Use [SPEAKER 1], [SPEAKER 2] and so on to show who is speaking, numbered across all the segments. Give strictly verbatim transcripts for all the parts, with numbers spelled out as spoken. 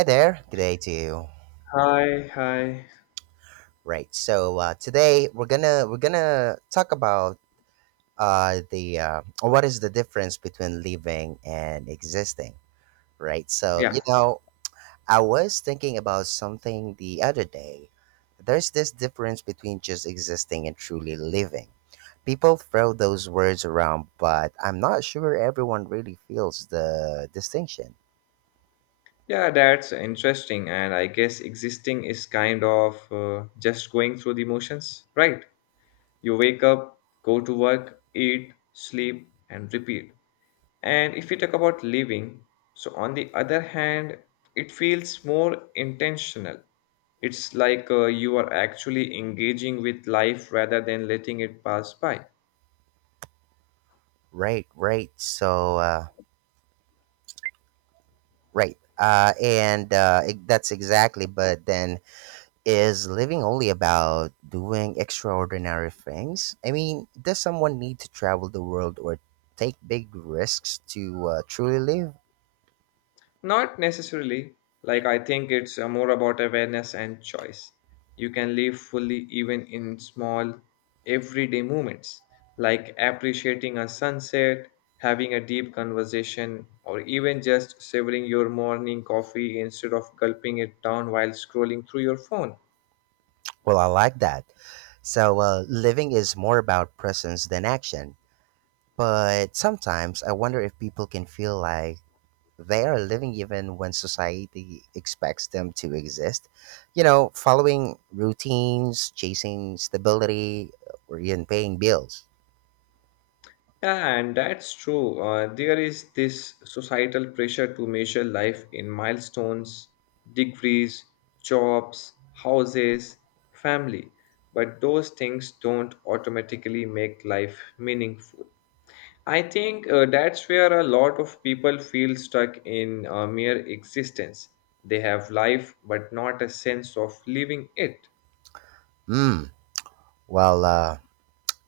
[SPEAKER 1] Hi there. Good day to you.
[SPEAKER 2] Hi, hi.
[SPEAKER 1] Right. So uh, today we're gonna we're gonna talk about uh, the uh, what is the difference between living and existing. Right. So
[SPEAKER 2] Yeah,
[SPEAKER 1] you know I was thinking about something the other day. There's this difference between just existing and truly living. People throw those words around, but I'm not sure everyone really feels the distinction.
[SPEAKER 2] yeah, that's interesting. And I guess existing is kind of uh, just going through the motions, right? You wake up, go to work, eat, sleep, and repeat. And if we talk about living, so on the other hand, it feels more intentional. It's like uh, you are actually engaging with life rather than letting it pass by.
[SPEAKER 1] Right. Right. So. Uh, Right. Uh, and uh, ex- That's exactly, but then is living only about doing extraordinary things? I mean, does someone need to travel the world or take big risks to uh, truly live?
[SPEAKER 2] Not necessarily. Like, I think it's uh, more about awareness and choice. You can live fully even in small, everyday moments, like appreciating a sunset, having a deep conversation, or even just savoring your morning coffee instead of gulping it down while scrolling through your phone.
[SPEAKER 1] Well, I like that. So, uh, living is more about presence than action. But sometimes I wonder if people can feel like they are living even when society expects them to exist. You know, following routines, chasing stability, or even paying bills.
[SPEAKER 2] Yeah, and that's true. Uh, there is this societal pressure to measure life in milestones, degrees, jobs, houses, family. But those things don't automatically make life meaningful. I think uh, that's where a lot of people feel stuck in uh, mere existence. They have life, but not a sense of living it.
[SPEAKER 1] Hmm. Well, uh,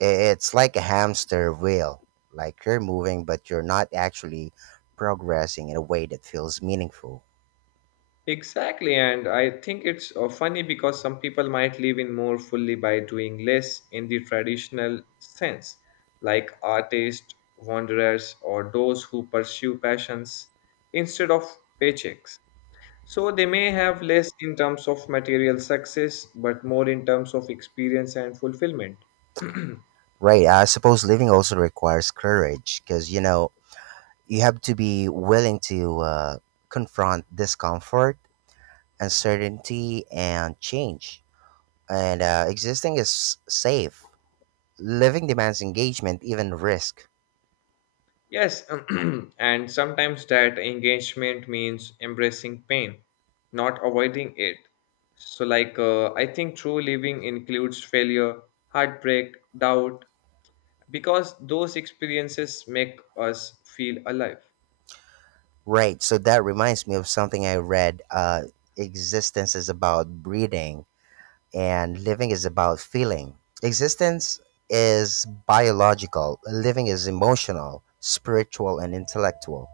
[SPEAKER 1] i- it's like a hamster wheel. Like you're moving, but you're not actually progressing in a way that feels meaningful.
[SPEAKER 2] Exactly, and I think it's uh, funny because some people might live in more fully by doing less in the traditional sense, like artists, wanderers, or those who pursue passions instead of paychecks. So they may have less in terms of material success, but more in terms of experience and fulfillment.
[SPEAKER 1] Right. I suppose living also requires courage because, you know, you have to be willing to uh, confront discomfort, uncertainty, and change. And uh, existing is safe. Living demands engagement, even risk.
[SPEAKER 2] Yes, and sometimes that engagement means embracing pain, not avoiding it. So, like, uh, I think true living includes failure, heartbreak, doubt, because those experiences make us feel alive.
[SPEAKER 1] Right. So that reminds me of something I read. Uh, existence is about breathing, and living is about feeling. Existence is biological, living is emotional, spiritual, and intellectual.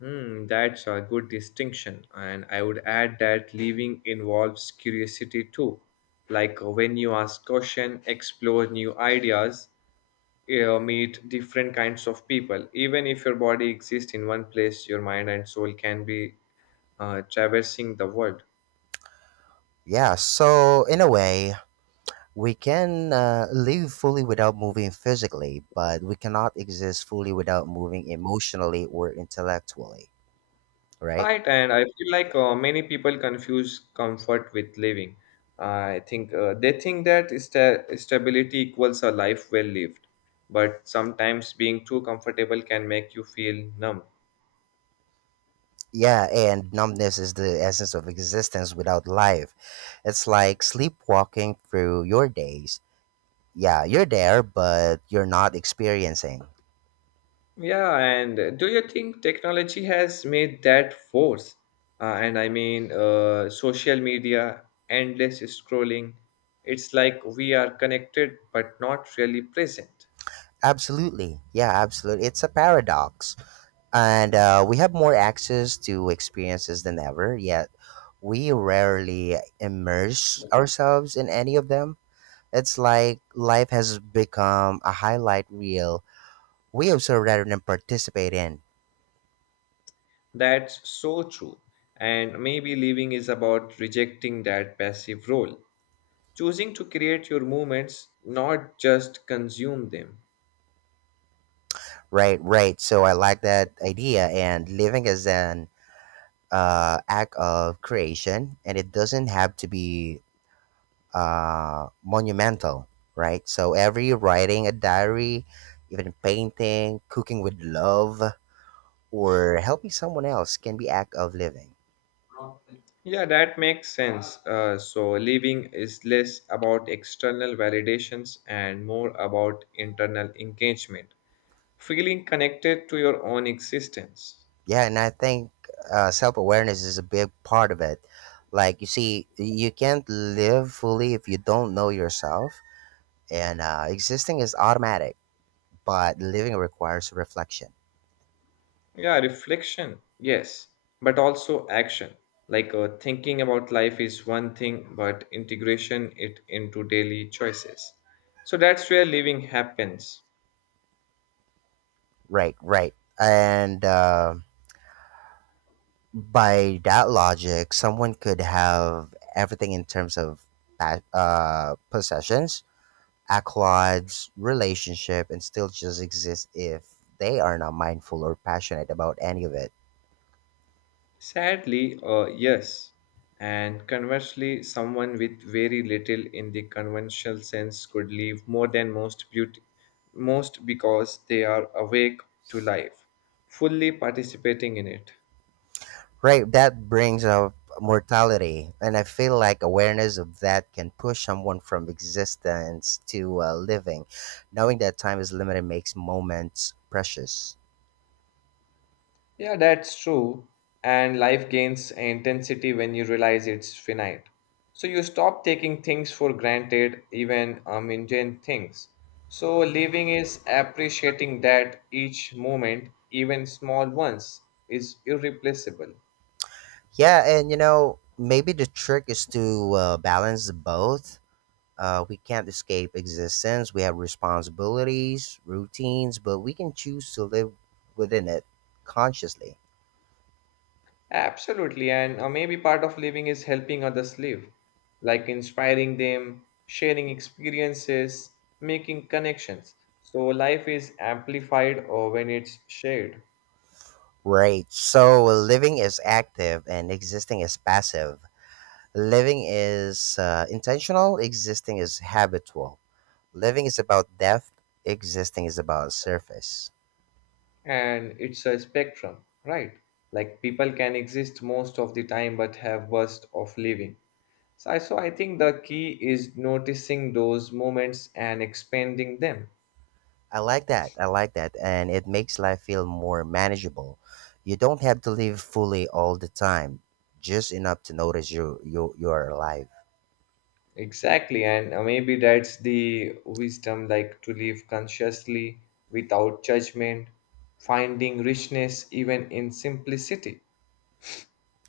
[SPEAKER 2] Hmm, that's a good distinction. And I would add that living involves curiosity too. Like uh, when you ask question, explore new ideas, uh, meet different kinds of people. Even if your body exists in one place, your mind and soul can be uh, traversing the world.
[SPEAKER 1] Yeah. So, in a way, we can uh, live fully without moving physically, but we cannot exist fully without moving emotionally or intellectually, right?
[SPEAKER 2] Right, and I feel like uh, many people confuse comfort with living. I think uh, they think that sta- stability equals a life well lived, but sometimes being too comfortable can make you feel numb.
[SPEAKER 1] Yeah, and numbness is the essence of existence without life. It's like sleepwalking through your days. Yeah, you're there, but you're not experiencing.
[SPEAKER 2] Yeah, and do you think technology has made that worse? Uh, and I mean, uh, social media, endless scrolling. It's like we are connected but not really present.
[SPEAKER 1] Absolutely. Yeah, absolutely. It's a paradox. And uh, we have more access to experiences than ever, yet we rarely immerse ourselves in any of them. It's like life has become a highlight reel we observe rather than participate in.
[SPEAKER 2] That's so true. And maybe living is about rejecting that passive role, choosing to create your moments, not just consume them.
[SPEAKER 1] Right, right. So I like that idea, and living is an uh, act of creation, and it doesn't have to be uh, monumental, right? So every writing a diary, even painting, cooking with love, or helping someone else can be act of living.
[SPEAKER 2] Yeah, that makes sense. Uh, so living is less about external validations and more about internal engagement, feeling connected to your own existence.
[SPEAKER 1] Yeah, and I think uh, self awareness is a big part of it. Like you see, you can't live fully if you don't know yourself, and uh, existing is automatic but living requires reflection.
[SPEAKER 2] Yeah, reflection, yes, but also action. Like uh, thinking about life is one thing, but integration it into daily choices. So that's where living happens.
[SPEAKER 1] Right, right. And uh, by that logic, someone could have everything in terms of pa- uh, possessions, accolades, relationship, and still just exist if they are not mindful or passionate about any of it.
[SPEAKER 2] Sadly, uh, yes. And conversely, someone with very little in the conventional sense could leave more than most beauty, most because they are awake to life, fully participating in it.
[SPEAKER 1] Right, that brings up mortality. And I feel like awareness of that can push someone from existence to uh, living. Knowing that time is limited makes moments precious.
[SPEAKER 2] Yeah, that's true. And life gains intensity when you realize it's finite. So you stop taking things for granted, even uh, mundane things. So living is appreciating that each moment, even small ones, is irreplaceable.
[SPEAKER 1] Yeah, and you know, maybe the trick is to uh, balance the both. Uh, we can't escape existence. We have responsibilities, routines, but we can choose to live within it consciously.
[SPEAKER 2] Absolutely. And uh, maybe part of living is helping others live, like inspiring them, sharing experiences, making connections. So life is amplified uh, when it's shared.
[SPEAKER 1] Right. So living is active and existing is passive. Living is uh, intentional, existing is habitual. Living is about depth, existing is about surface.
[SPEAKER 2] And it's a spectrum, right? Like people can exist most of the time but have burst of living. So I, so I think the key is noticing those moments and expanding them.
[SPEAKER 1] I like that. I like that. And it makes life feel more manageable. You don't have to live fully all the time, just enough to notice you you you are alive.
[SPEAKER 2] Exactly, and uh, maybe that's the wisdom, like to live consciously without judgment, finding richness even in simplicity.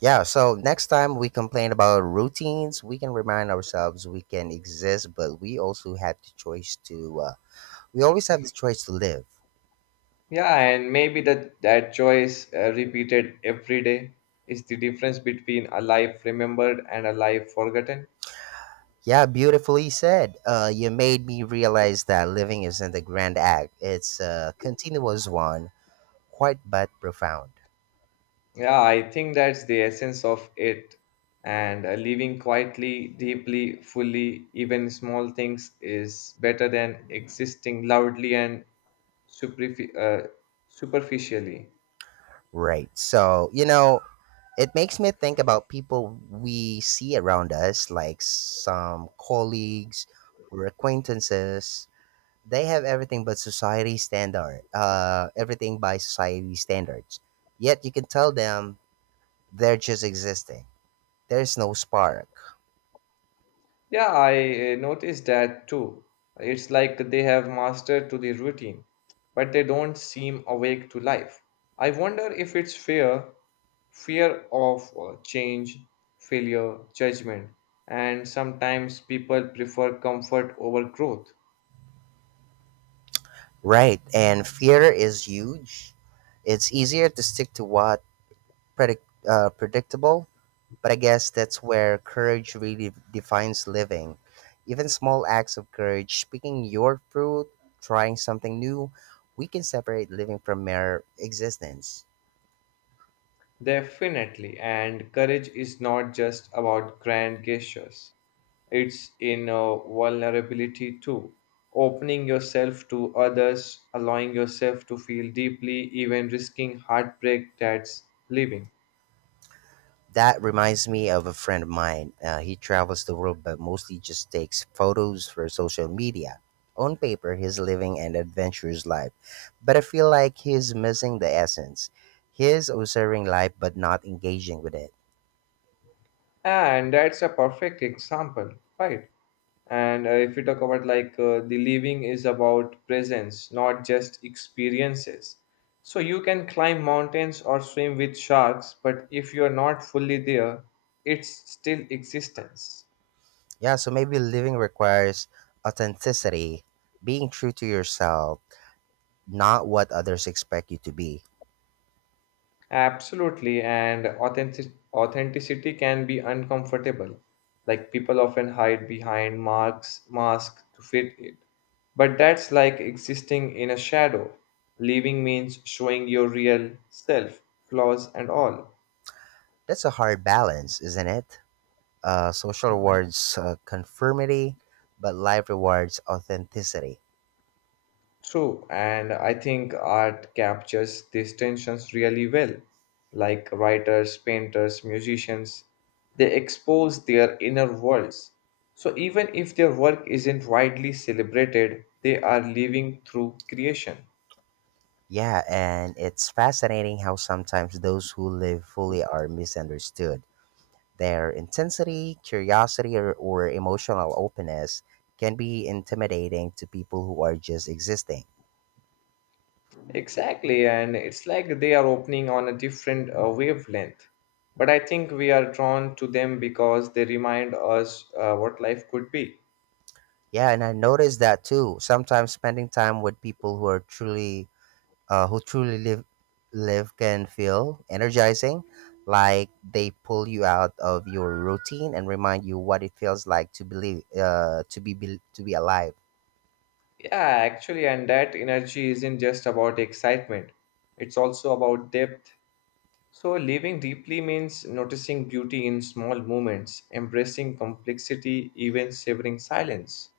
[SPEAKER 1] Yeah, so next time we complain about routines, we can remind ourselves we can exist, but we also have the choice to uh, we always have the choice to live.
[SPEAKER 2] Yeah, and maybe that that choice, uh, repeated every day, is the difference between a life remembered and a life forgotten.
[SPEAKER 1] Yeah, beautifully said. Uh, you made me realize that living isn't a grand act. It's a continuous one, quite but profound.
[SPEAKER 2] Yeah, I think that's the essence of it. And uh, living quietly, deeply, fully, even small things is better than existing loudly and superfi- uh, superficially.
[SPEAKER 1] Right. So, you know, it makes me think about people we see around us, like some colleagues or acquaintances. They have everything but society standard, uh, everything by society standards. Yet you can tell them they're just existing. There's no spark.
[SPEAKER 2] Yeah, I uh, noticed that too. It's like they have mastered to the routine, but they don't seem awake to life. I wonder if it's fear, fear of uh, change, failure, judgment, and sometimes people prefer comfort over growth.
[SPEAKER 1] Right. And fear is huge. It's easier to stick to what predict, uh, predictable. But I guess that's where courage really defines living. Even small acts of courage, picking your fruit, trying something new, we can separate living from mere existence.
[SPEAKER 2] Definitely, and courage is not just about grand gestures. It's in uh, vulnerability too. Opening yourself to others, allowing yourself to feel deeply, even risking heartbreak, that's living.
[SPEAKER 1] That reminds me of a friend of mine. Uh, he travels the world but mostly just takes photos for social media. On paper, he's living an adventurous life, but I feel like he's missing the essence. He's observing life but not engaging with it.
[SPEAKER 2] And that's a perfect example, right? And uh, if you talk about like uh, the living is about presence, not just experiences. So you can climb mountains or swim with sharks, but if you're not fully there, it's still existence.
[SPEAKER 1] Yeah, so maybe living requires authenticity, being true to yourself, not what others expect you to be.
[SPEAKER 2] Absolutely, and authentic- authenticity can be uncomfortable. Like people often hide behind marks, masks to fit it. But that's like existing in a shadow. Leaving means showing your real self, flaws and all.
[SPEAKER 1] That's a hard balance, isn't it? Uh, social rewards uh, conformity, but life rewards authenticity.
[SPEAKER 2] True, and I think art captures these tensions really well. Like writers, painters, musicians, they expose their inner worlds. So even if their work isn't widely celebrated, they are living through creation.
[SPEAKER 1] Yeah, and it's fascinating how sometimes those who live fully are misunderstood. Their intensity, curiosity, or, or emotional openness can be intimidating to people who are just existing.
[SPEAKER 2] Exactly, and it's like they are opening on a different uh, wavelength. But I think we are drawn to them because they remind us uh, what life could be.
[SPEAKER 1] Yeah, and I noticed that too. Sometimes spending time with people who are truly uh, who truly live live can feel energizing, like they pull you out of your routine and remind you what it feels like to believe uh, to be, be to be alive.
[SPEAKER 2] Yeah, actually, and that energy isn't just about excitement, it's also about depth. So, living deeply means noticing beauty in small moments, embracing complexity, even savoring silence.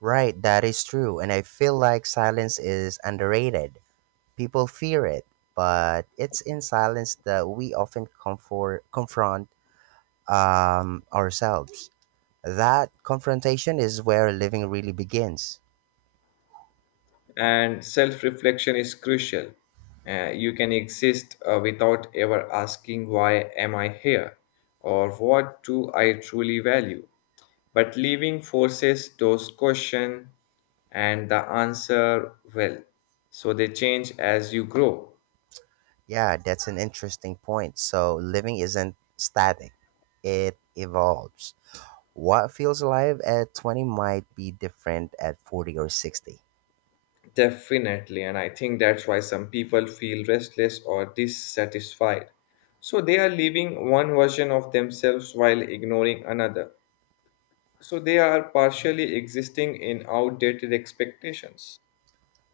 [SPEAKER 1] Right, that is true, and I feel like silence is underrated. People fear it, but it's in silence that we often comfort confront um, ourselves. That confrontation is where living really begins.
[SPEAKER 2] And self reflection is crucial. Uh, you can exist uh, without ever asking, "Why am I here?" or "What do I truly value?" But leaving forces those questions, and the answer will, so they change as you grow.
[SPEAKER 1] Yeah, that's an interesting point. So living isn't static, it evolves. What feels alive at twenty might be different at forty or sixty.
[SPEAKER 2] Definitely, and I think that's why some people feel restless or dissatisfied. So they are leaving one version of themselves while ignoring another. So they are partially existing in outdated expectations.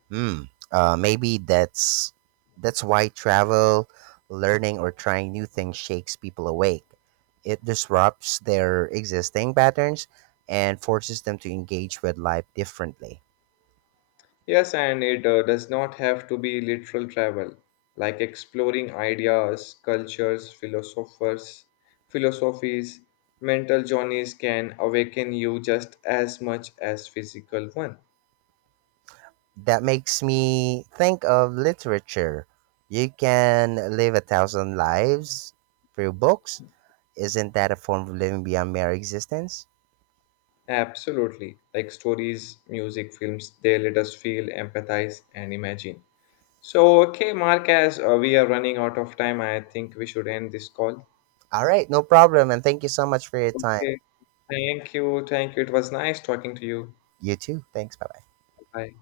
[SPEAKER 1] Hmm. Uh, maybe that's that's why travel, learning or trying new things shakes people awake. It disrupts their existing patterns and forces them to engage with life differently.
[SPEAKER 2] Yes, and it uh, does not have to be literal travel, like exploring ideas, cultures, philosophers, philosophies, mental journeys can awaken you just as much as physical one.
[SPEAKER 1] That makes me think of literature. You can live a thousand lives through books. Isn't that a form of living beyond mere existence?
[SPEAKER 2] Absolutely. Like stories, music, films, they let us feel, empathize, and imagine. So, okay, Mark, as uh, we are running out of time, I think we should end this call.
[SPEAKER 1] All right, no problem. And thank you so much for your time.
[SPEAKER 2] Okay. Thank you. Thank you. It was nice talking to you.
[SPEAKER 1] You too. Thanks. Bye bye.
[SPEAKER 2] Bye.